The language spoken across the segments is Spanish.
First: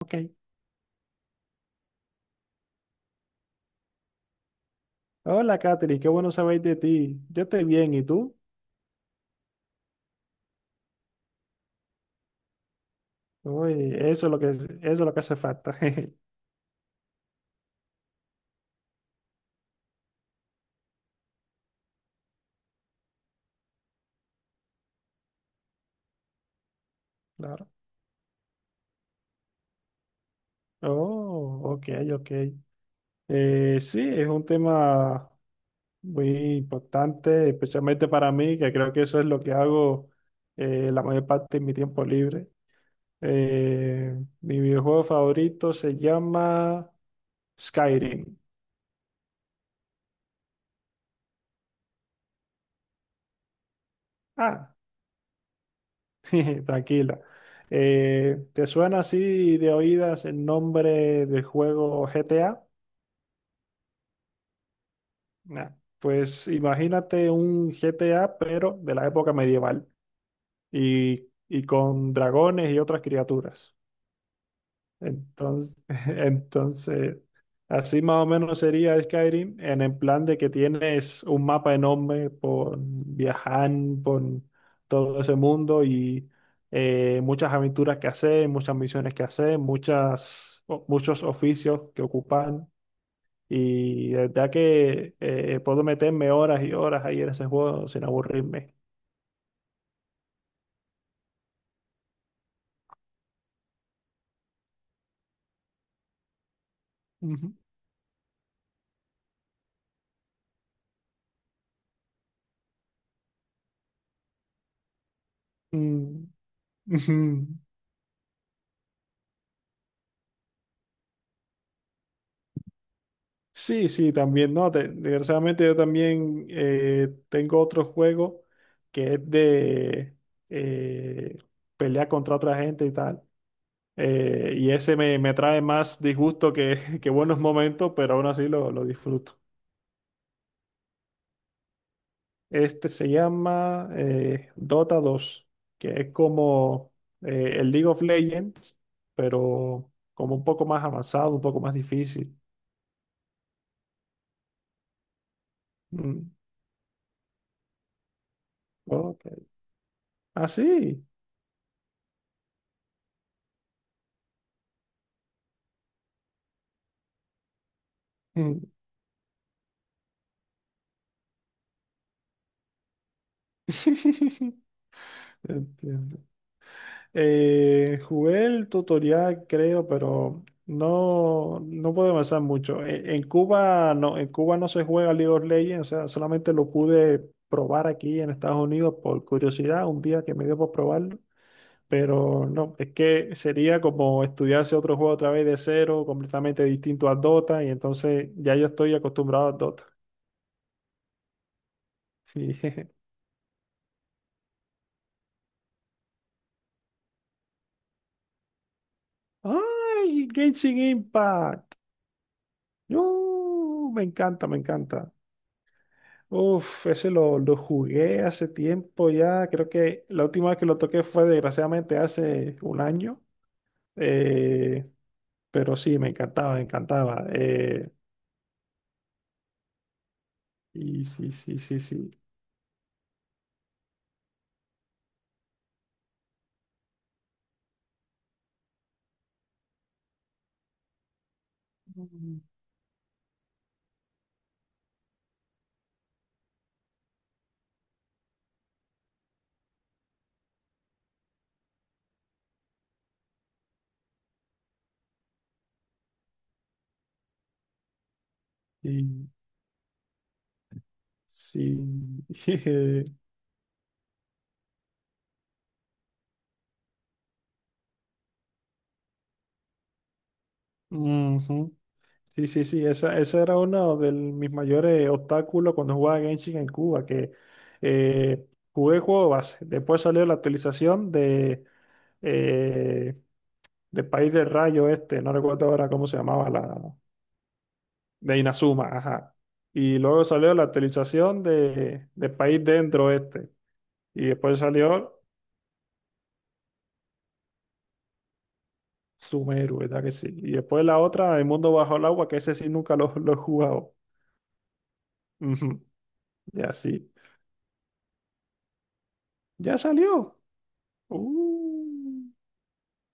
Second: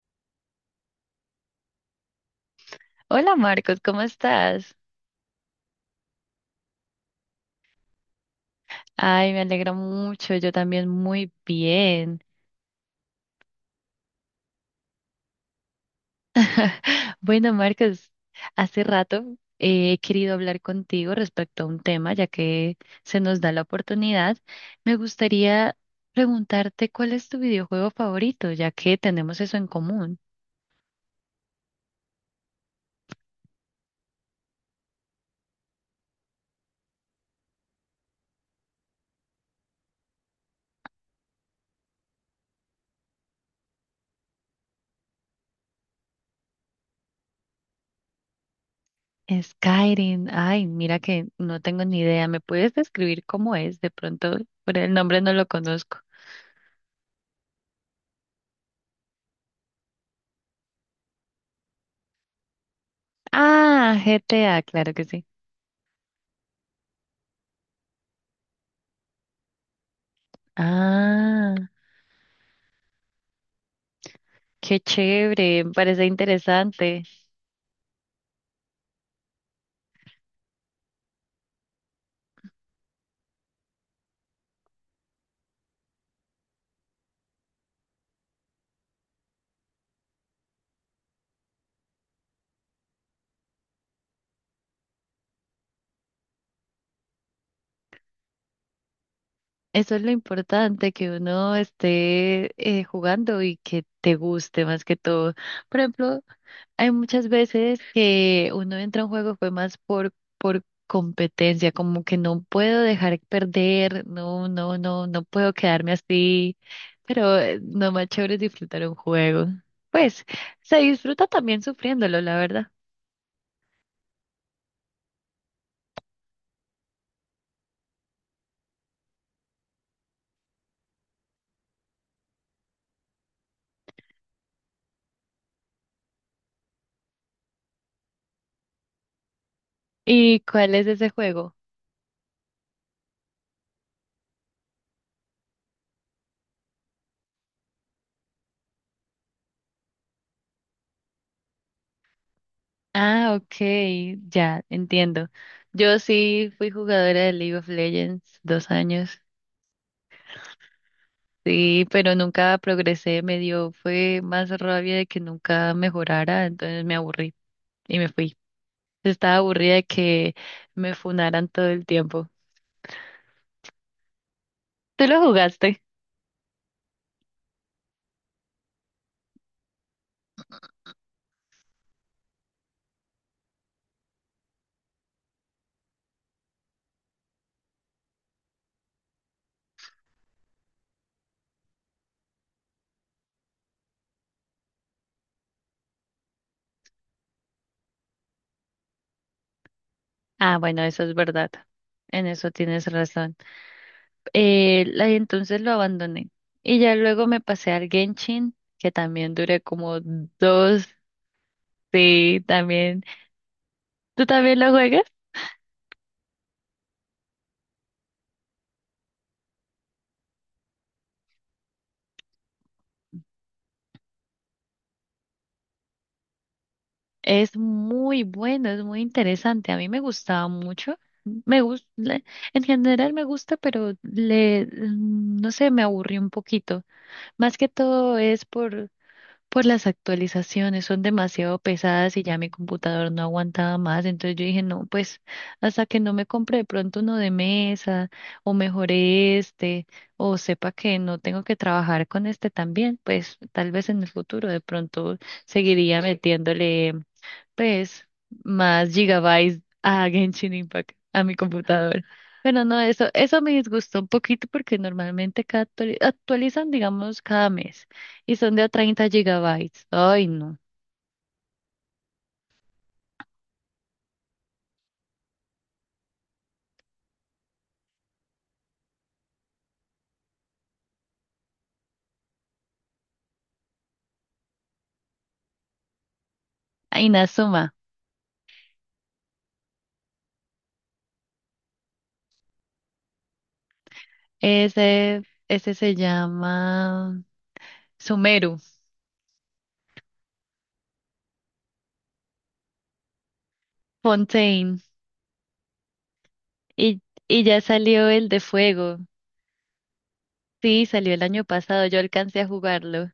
Ok. Hola Marcos, ¿cómo estás? Hola, Katherine, qué bueno saber de ti. Yo estoy bien, ¿y tú? Ay, me alegra mucho, yo también muy bien. Uy, eso es lo que hace falta. Bueno, Marcos, hace rato he querido hablar contigo respecto a un tema, ya que se nos da la oportunidad. Me gustaría preguntarte cuál es tu Claro. videojuego favorito, ya que tenemos eso en común. Oh, ok, ok. Sí, es un tema muy importante, especialmente para mí, que creo que eso es lo que hago la mayor parte de mi tiempo libre. Eh, Mi videojuego favorito se llama Skyrim. Skyrim, ay, mira que no tengo ni idea. ¿Me puedes describir cómo es? De pronto, Ah, por el nombre no lo conozco. Tranquila. ¿Te suena así de oídas el nombre del juego GTA? Ah, GTA, claro que sí. Nah. Pues imagínate un GTA, pero de la época medieval, y, Ah. Con dragones y otras criaturas. Qué chévere, me Entonces, parece interesante. entonces, así más o menos sería Skyrim en el plan de que tienes un mapa enorme por viajar por todo ese mundo y muchas aventuras que hacer, muchas misiones que hacer, muchos oficios que ocupar. Y de verdad que puedo meterme horas y horas ahí en ese juego sin aburrirme. Eso es lo importante, que uno esté jugando y que te guste más que todo. Por ejemplo, hay muchas Ujú. veces que uno entra a un juego fue más por competencia, como que no puedo dejar perder, no, no, no, no puedo quedarme Mm. así, pero no más chévere es disfrutar un juego. Pues se disfruta también sufriéndolo, la verdad. Sí, sí, también. No, desgraciadamente yo también tengo otro juego que es de eh, pelear contra otra gente y tal. Y ese me trae más disgusto que, que buenos momentos, pero aún así lo disfruto. ¿Y cuál es ese juego? Este se llama Dota dos, que es como el League of Legends, pero como un poco más avanzado, un poco más difícil. Ah, ok, ya, entiendo. Yo Mm, sí fui jugadora de League of Legends 2 años, ok. Ah, sí. sí, pero nunca progresé, me dio, fue más rabia de que nunca mejorara, entonces me aburrí y me fui. Estaba aburrida de que me funaran todo el tiempo. ¿Tú lo jugaste? Entiendo. Jugué el tutorial, creo, pero no, no pude avanzar mucho. En Cuba no, en Cuba no se juega League of Legends, o sea, solamente lo pude probar aquí en Estados Unidos por curiosidad, un día que me dio por probarlo. Pero no, es que sería como estudiarse otro juego otra vez de cero, completamente distinto a Dota, y entonces ya yo estoy acostumbrado a Dota. Ah, bueno, eso es verdad. En eso Sí. tienes razón. Y entonces lo abandoné. Y ya luego me pasé al Genshin, que también duré como ¡Ay, Genshin dos, Impact! sí, también. ¡Uh, me ¿Tú encanta, me también lo juegas? encanta! Uf, ese lo jugué hace tiempo ya. Creo que la última vez que lo toqué fue desgraciadamente hace un año. Eh, pero sí, me encantaba, me encantaba. Es muy bueno, es muy interesante. A mí me gustaba mucho. Y sí, sí, Me sí, gusta, sí. en general me gusta, pero no sé, me aburrió un poquito. Más que todo es por las actualizaciones, son demasiado pesadas y ya mi computador no aguantaba más. Entonces yo dije, no, pues hasta que no me compre de pronto uno de mesa o mejore este o sepa que no tengo que trabajar con este también, pues tal vez en el futuro de pronto seguiría metiéndole pues, más Y gigabytes a Genshin Impact a mi sí. computador. Pero no, eso, eso me disgustó un poquito porque normalmente cada actualizan, digamos, cada mes y son de a 30 gigabytes. Ay, no. Ujú. Sí, sí, sí. Ese era uno de mis mayores obstáculos cuando jugaba Genshin en Cuba, que eh, jugué el juego base. Después salió la actualización eh, de País del Rayo este, no recuerdo ahora cómo se llamaba la, Inazuma. de Inazuma, ajá. Y luego salió la actualización de País Dentro este, y después salió Ese, ese se llama Sumeru, Sumeru, ¿verdad que sí? Y después la otra, El Mundo Bajo el Agua, que ese sí nunca lo he jugado. Fontaine. Ujú. Ya Y, sí, y ya salió el de fuego. ya salió. Sí, salió el año pasado. Yo Uh, alcancé a jugarlo.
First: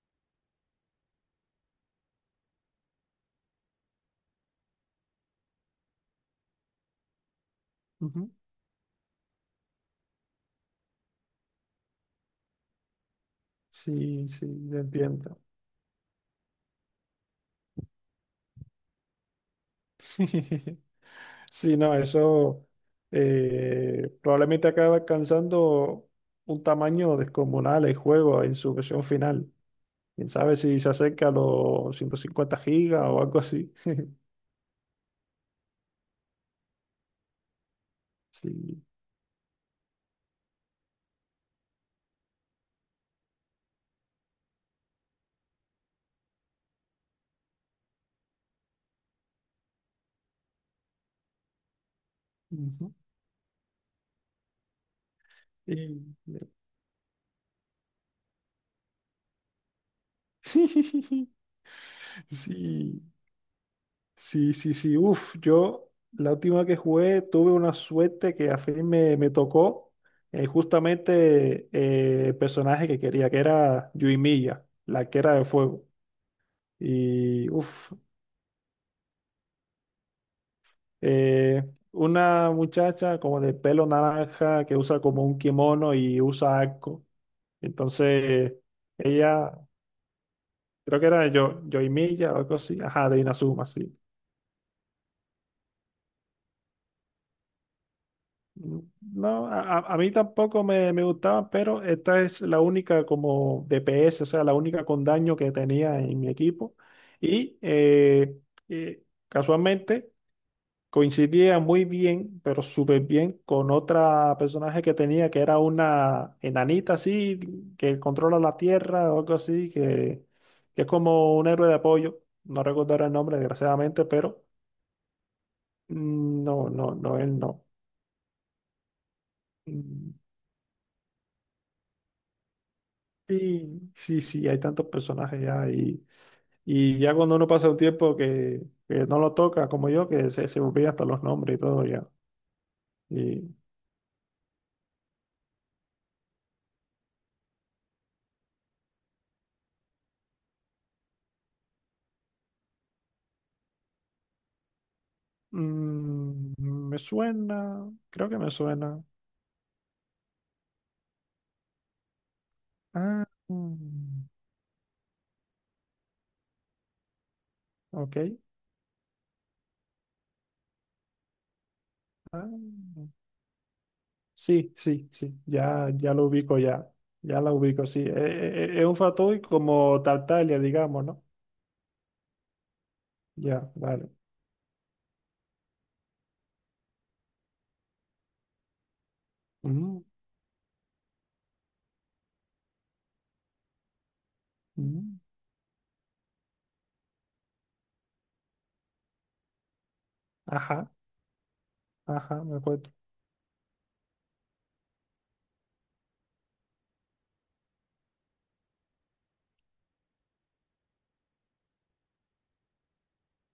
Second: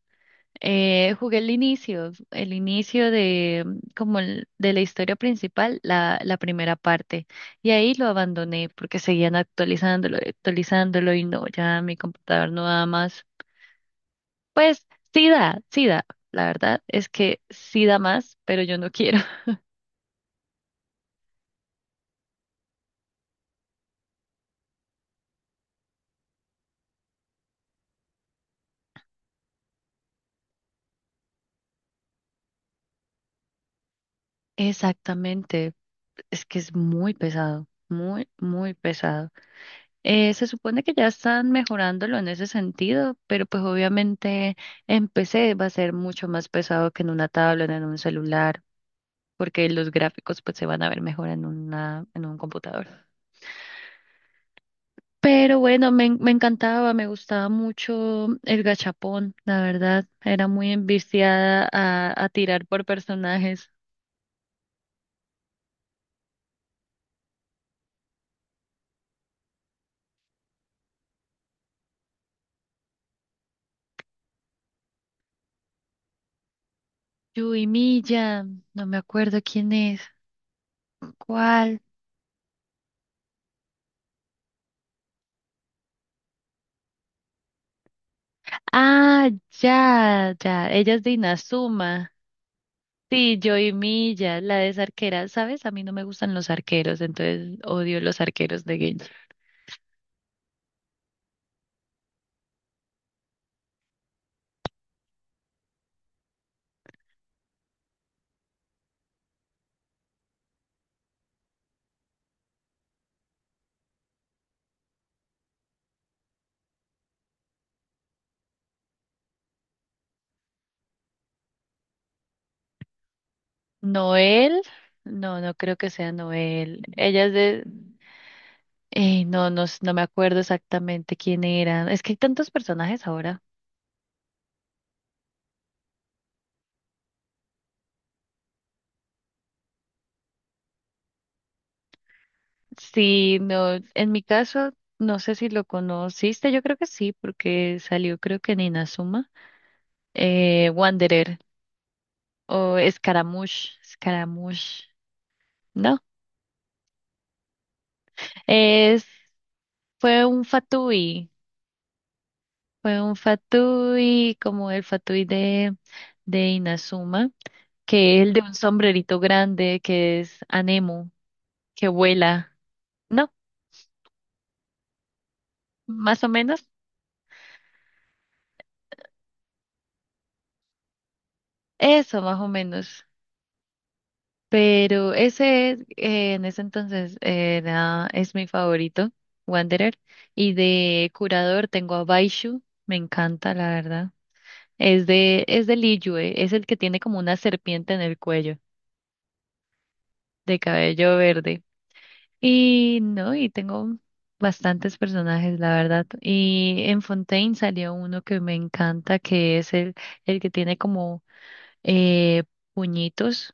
Jugué el inicio de mm, como el- de la historia principal, la primera parte, y ahí lo ujú. abandoné porque seguían actualizándolo, actualizándolo y no, ya mi computador no da más. Sí, sí, ya Pues sí entiendo. da, sí da, la verdad es que sí da más, pero yo no quiero. Sí, no, eso probablemente acaba alcanzando un tamaño descomunal el juego en su versión final. Quién sabe si se acerca a los 150 gigas o algo así. Exactamente, es que es muy pesado, muy, muy Sí. pesado. Se supone que ya están mejorándolo en ese sentido, pero pues obviamente en PC va a ser mucho más pesado que en una tablet, en un celular, porque los gráficos pues se van a ver mejor en una, en un computador. Ujú. Pero Y- bueno, me encantaba, me gustaba mucho el gachapón, la verdad, era muy enviciada a tirar por Sí, personajes. sí, sí, sí. Uf, yo la última que jugué tuve una suerte que a fin me tocó justamente el personaje que quería, que era Yuimiya, la que era de fuego. Y Yui uff, Milla, no me acuerdo quién es, cuál. una muchacha como de pelo naranja que usa como un kimono y usa arco. Entonces, Ah, ella, ya, ya, ella creo es que de era de yo, Inazuma. Yoimiya o algo así, ajá, de Sí, Inazuma, Joey sí. Milla, la de esa arquera, ¿sabes? A mí no me gustan los arqueros, entonces odio los arqueros de Genshin. No, a mí tampoco me gustaba, pero esta es la única como DPS, o sea, la única con daño que tenía en mi equipo. Y eh, casualmente coincidía muy bien, pero súper bien con otra personaje que tenía, que era una enanita así, que controla la tierra o algo así, que es como un héroe de apoyo. No recuerdo ahora el nombre, desgraciadamente, pero Noel, no, no creo que sea mm, Noel. No, Ella es él de... no. No, no, no me Mm. acuerdo exactamente quién era. Es que hay tantos personajes ahora. Y sí, sí, hay tantos personajes ya, y ya cuando uno pasa un tiempo que no lo toca, como yo, que se olvida hasta los nombres y todo ya. Sí, Y no, en mi caso, no sé si lo conociste, yo creo que sí, porque salió creo que en Inazuma. Wanderer o Scaramouche, Scaramouche, ¿no? mm, me suena, creo que me suena. Es, fue un Fatui. Fue un Ah, mm, fatui, como el fatui de Inazuma, que es el ok. de un sombrerito grande, que es Anemo, que Ah, vuela. No, sí, sí, sí. Ya, ya más lo o ubico, menos, ya. Ya la ubico, sí. Es un fatui como Tartaglia, digamos, ¿no? eso más o menos. Ya, vale. Pero ese, en ese entonces, era, es mi favorito, Wanderer. Mm, Y de curador tengo a Baishu, me encanta, la verdad. Es mm, de, es del Liyue, es el que tiene como una serpiente en el cuello, de ajá, cabello verde. ajá, me acuerdo. Y no, y tengo bastantes personajes, la verdad. Y en Fontaine salió uno que me encanta, que es el que tiene como eh, puñitos,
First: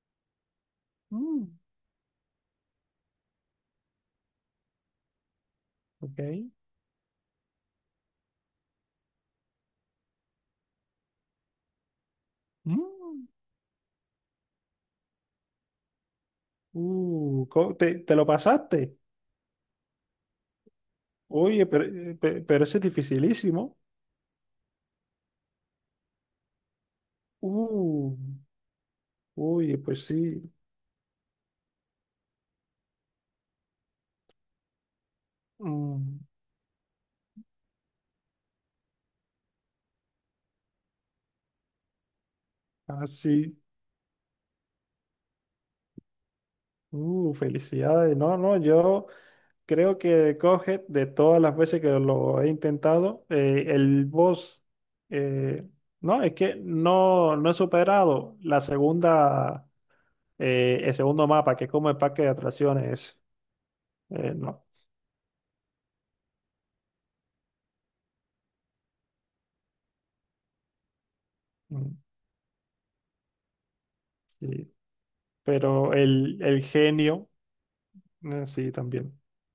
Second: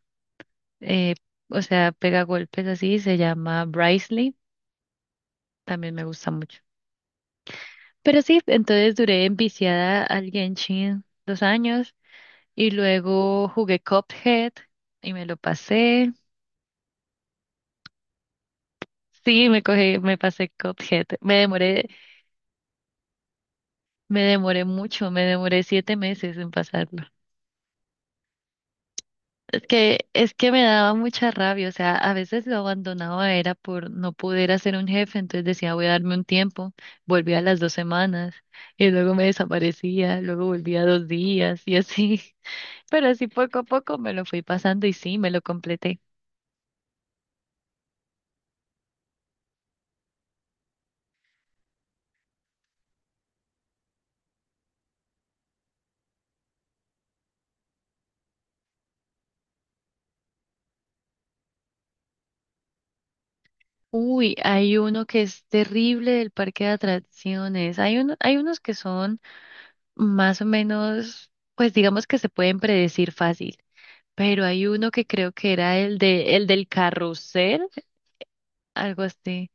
eh, Mm, o sea, pega golpes así, se llama Bricely, también me ok. gusta mucho. Pero sí, entonces duré enviciada al Genshin 2 años y Mm, luego jugué Cuphead y me lo pasé. Te lo pasaste. Sí, me pasé Cuphead. Oye, pero, pero ese es dificilísimo. Me demoré mucho, me demoré 7 meses en pasarlo. Uh, Es oye, pues que, es sí. que me daba mucha rabia, o sea, a veces lo abandonaba era por no poder hacer un jefe, entonces decía voy a darme Mm, un tiempo, volvía a las 2 semanas y luego me desaparecía, luego volvía 2 días y así, ah, pero así sí. poco a poco me lo fui pasando y sí, me lo completé. Felicidades. No, no, yo. Creo que de Cuphead, de todas las veces que lo he intentado, el boss, eh, no, es que no, no he superado la segunda, el segundo mapa, que es como el parque de atracciones. Uy, No. hay uno que es terrible del parque de atracciones, hay uno, hay unos que son más o menos, pues Mm, digamos que se pueden predecir fácil. Pero hay sí. uno que creo que era Pero el el del genio, carrusel, sí, algo también. así,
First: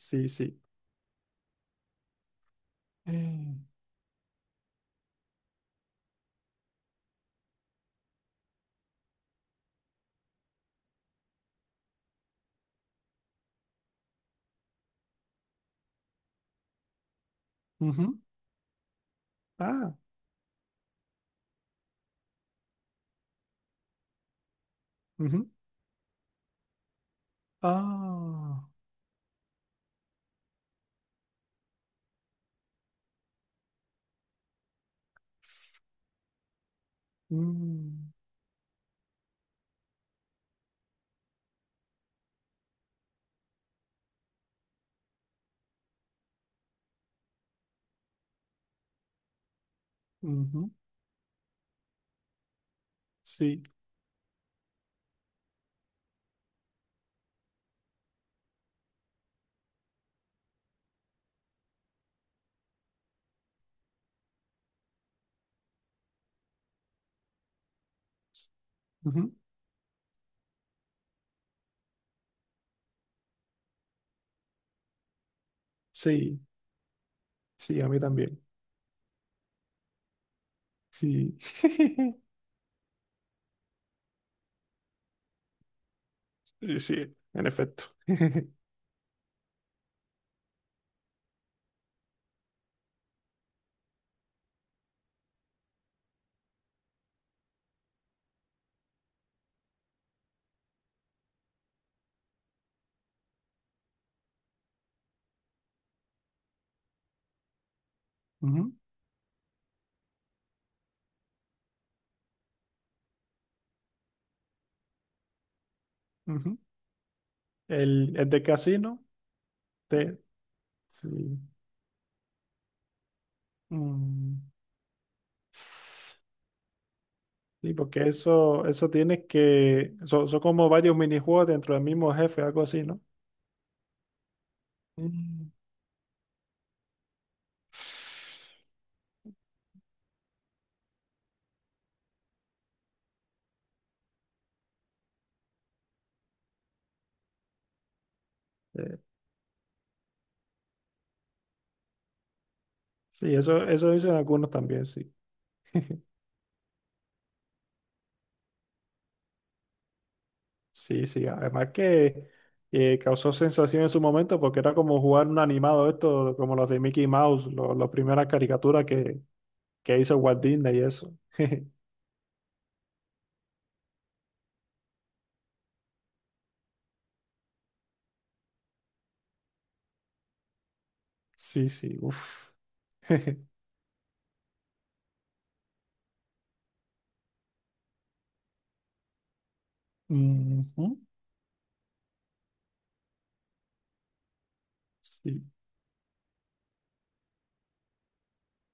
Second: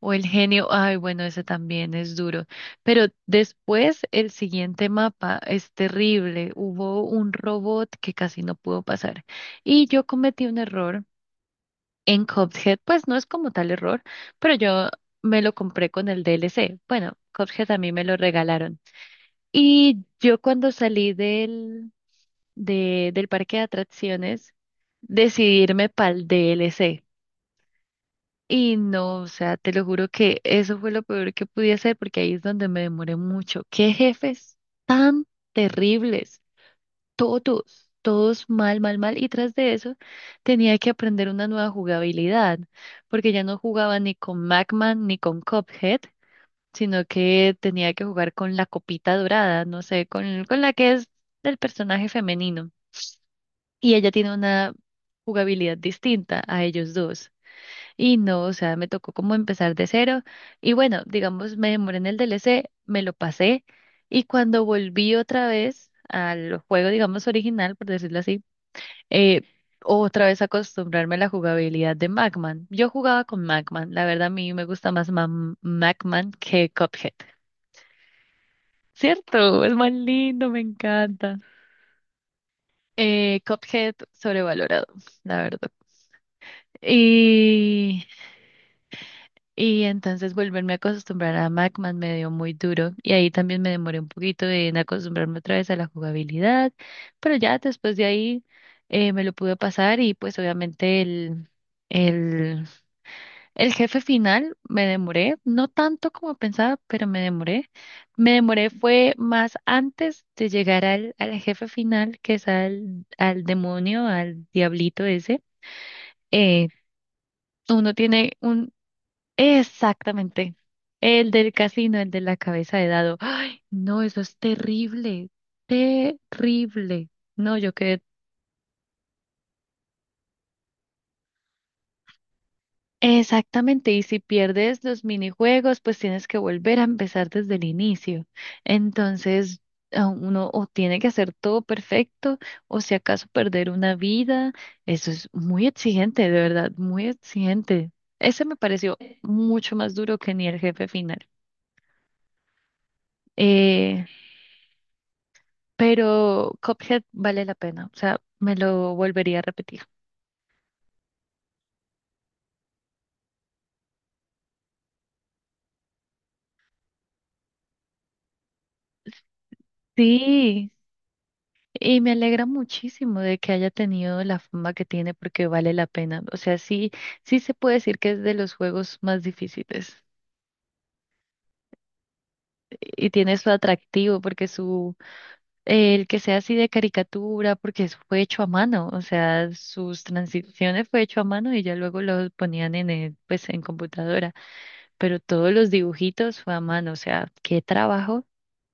o el sí. genio, ay, bueno, ese también es duro. Pero Mm. después el siguiente mapa es terrible. Hubo un robot que casi no pudo pasar. Y yo cometí un error en Cuphead, pues no es como tal error, pero yo me lo compré con el DLC. Bueno, Cuphead a mí me lo Ujú. regalaron. Ah, Y yo cuando salí del parque de atracciones ujú. decidirme para el DLC. Ah, Y no, o sea, te lo juro que eso fue lo peor que pude hacer porque ahí es donde me demoré mucho. Qué jefes tan terribles, todos, mm, todos mal, mal, mal. Y tras de eso tenía que aprender una nueva jugabilidad porque ya no jugaba ni con Magman ni con Cuphead, sino que tenía que jugar con la copita dorada, no sé, con ujú. la que es del personaje femenino. Sí, Y ella tiene una jugabilidad distinta a ellos dos. Y no, o sea, me tocó como empezar de cero. Y bueno, digamos, me demoré en el DLC, me lo pasé. Y cuando volví otra vez al juego, digamos, original, por decirlo así, ujú. eh, otra vez acostumbrarme a la jugabilidad de Magman. Yo jugaba con Magman. La verdad, a mí me gusta más Magman Sí, que Cuphead. sí, a mí también. ¿Cierto? Es más lindo, me Sí. encanta. Cuphead sobrevalorado, la verdad. Sí, sí, en efecto. Y Y entonces volverme a acostumbrar a Macman me dio muy duro y ahí también me demoré un poquito en acostumbrarme otra vez a la jugabilidad, pero ya después de ahí me lo pude pasar y pues obviamente el, el jefe final me demoré, no tanto como pensaba, pero me demoré. Me demoré Ujú, fue más antes de llegar al jefe final, que es al demonio, al diablito ese. ujú. Eh, Uno El tiene de un. casino, te, Exactamente. sí. El del casino, el de la cabeza de dado. Ay, no, eso es Mm. terrible, terrible. No, yo Sí, quedé. porque eso tienes que, son, son como varios minijuegos dentro del mismo jefe, algo así, ¿no? Exactamente, y si pierdes los Mm. minijuegos, pues tienes que volver a empezar desde el inicio. Entonces, a uno o tiene que hacer todo perfecto, o si acaso perder una vida. Eso es muy exigente, de verdad, muy exigente. Ese me pareció Eh, mucho más duro que ni el jefe final. sí, eso Eh, dicen algunos también, sí. pero Cuphead vale la pena, o sea, me lo volvería a repetir. Sí, sí. Además que causó sensación en su momento porque era como jugar un animado esto, como los de Mickey Mouse, las primeras caricaturas que hizo Walt Sí, Disney y eso. y me alegra muchísimo de que haya tenido la fama que tiene porque vale la pena. O sea, sí, sí se puede decir que es de los juegos más difíciles Sí, sí, uff. y tiene su atractivo porque el que sea así de caricatura, porque eso fue hecho a mano, o sea, sus Ujú. transiciones fue hecho a mano y ya luego lo ponían pues, en computadora, pero Sí, todos los dibujitos fue a mano, o sea, qué trabajo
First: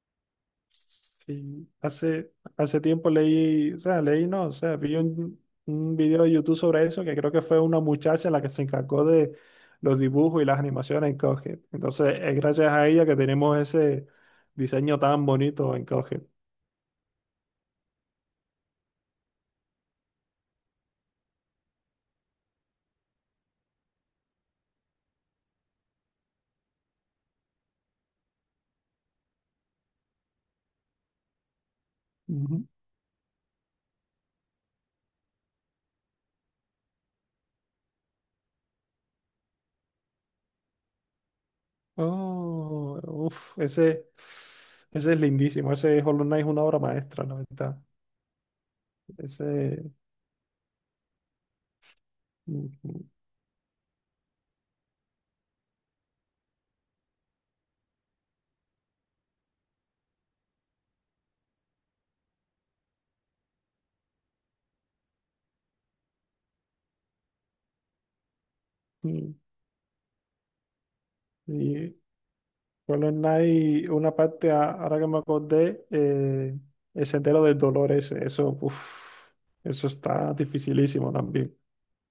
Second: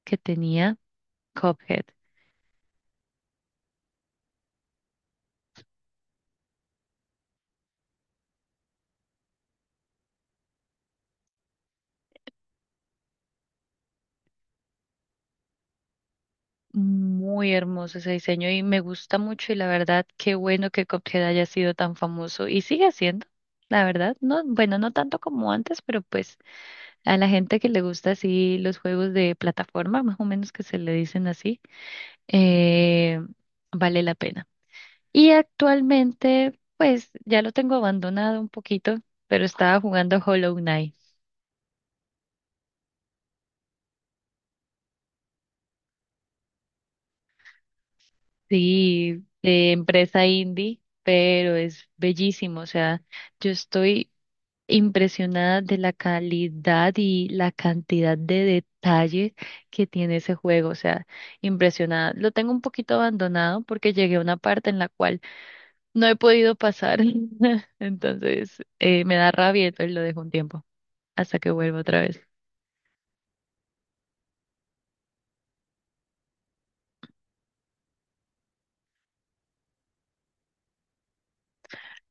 que tenía sí. Cuphead. Hace, hace tiempo leí, o sea, leí, no, o sea, vi un video de YouTube sobre eso que creo que fue una muchacha la que se encargó de los dibujos y las animaciones en Cuphead. Entonces, es gracias a ella que tenemos ese diseño tan bonito en Cuphead. Muy hermoso ese diseño y me gusta mucho y la verdad, qué bueno que Cuphead haya sido tan famoso y sigue siendo, la verdad, no, bueno, no tanto como antes, pero pues a la gente que le gusta así los juegos de plataforma, más o menos que se le dicen así, Ujú. eh, vale la pena. Y actualmente, pues ya lo tengo abandonado un poquito, pero estaba jugando Hollow Knight, Oh, uff, ese es lindísimo. Ese Hollow Knight es una obra maestra, la verdad. sí, de Ese. empresa indie, pero es bellísimo, o sea. Ujú. Yo estoy impresionada de la calidad y la cantidad de detalles que tiene ese juego, o sea, impresionada. Lo tengo un poquito abandonado porque llegué a una parte en la cual no he podido pasar, entonces me da rabia, entonces lo dejo un tiempo hasta que vuelva Y, otra vez. Hollow Knight, una parte, ahora que me acordé, el sendero del dolor ese, eso, uf, eso está dificilísimo también.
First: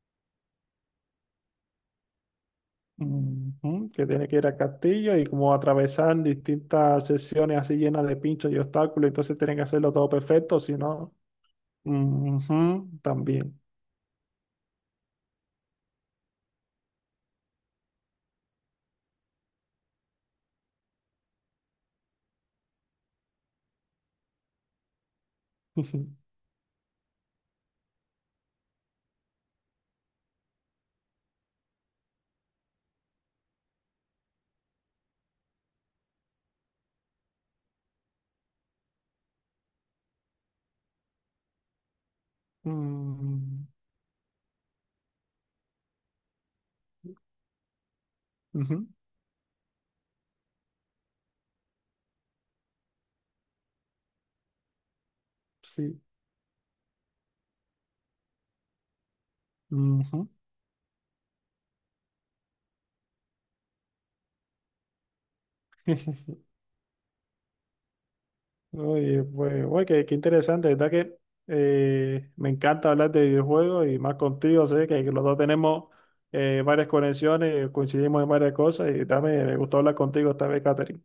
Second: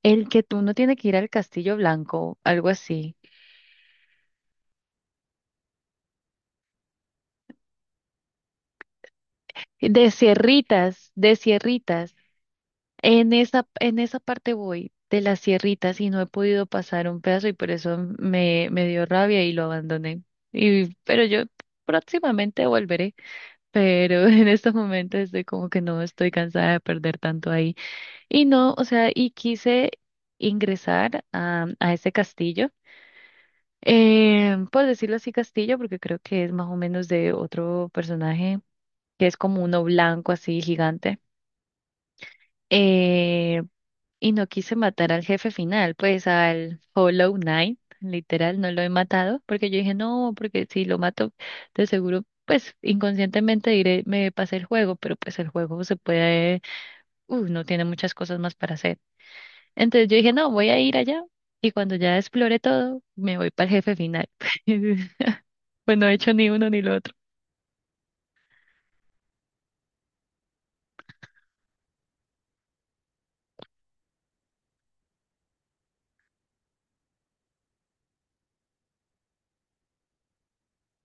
El que tú no tienes que ir al Castillo Blanco, algo así. Ujú. Que tiene que ir al castillo y como atravesar distintas sesiones así llenas de pinchos y obstáculos, entonces tienen que hacerlo todo De perfecto, si Sierritas, no, de Sierritas. ujú, En también. esa, en esa parte voy de las sierritas y no he podido pasar un pedazo y por eso me dio rabia y lo abandoné. Pero yo próximamente volveré, pero en estos momentos estoy como que no estoy cansada de perder tanto ahí. Y no, o sea, y quise ingresar a ese castillo. Por decirlo así, castillo, porque creo que es más o menos de otro personaje que es como uno blanco así gigante. Eh, Mm, Y no quise matar al jefe final, pues al Hollow Knight, literal, no lo ujú, he matado, porque yo dije, no, porque si lo mato, de seguro, pues inconscientemente diré, me pasé el juego, pero pues el juego se sí. puede, no tiene muchas cosas más para hacer. Entonces yo Ujú. dije, no, voy a ir allá, y cuando ya explore todo, me voy para el jefe final. Pues no he hecho ni uno ni lo otro. Oye, pues, oye, qué, qué interesante, ¿verdad? Que me encanta hablar de videojuegos y más contigo, sé que los dos tenemos varias conexiones, coincidimos en varias cosas y también me gustó hablar contigo esta vez, Catherine.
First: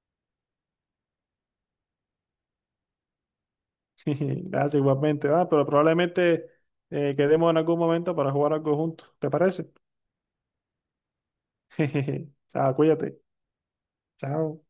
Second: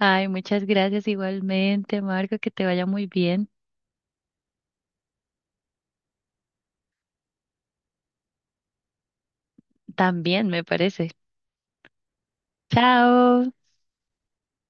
Ay, muchas gracias igualmente, Marco, que te vaya muy bien. Gracias igualmente, ah, pero probablemente quedemos en algún momento para jugar algo juntos, ¿te parece? También, me parece. Chao, cuídate. Chao. Chao.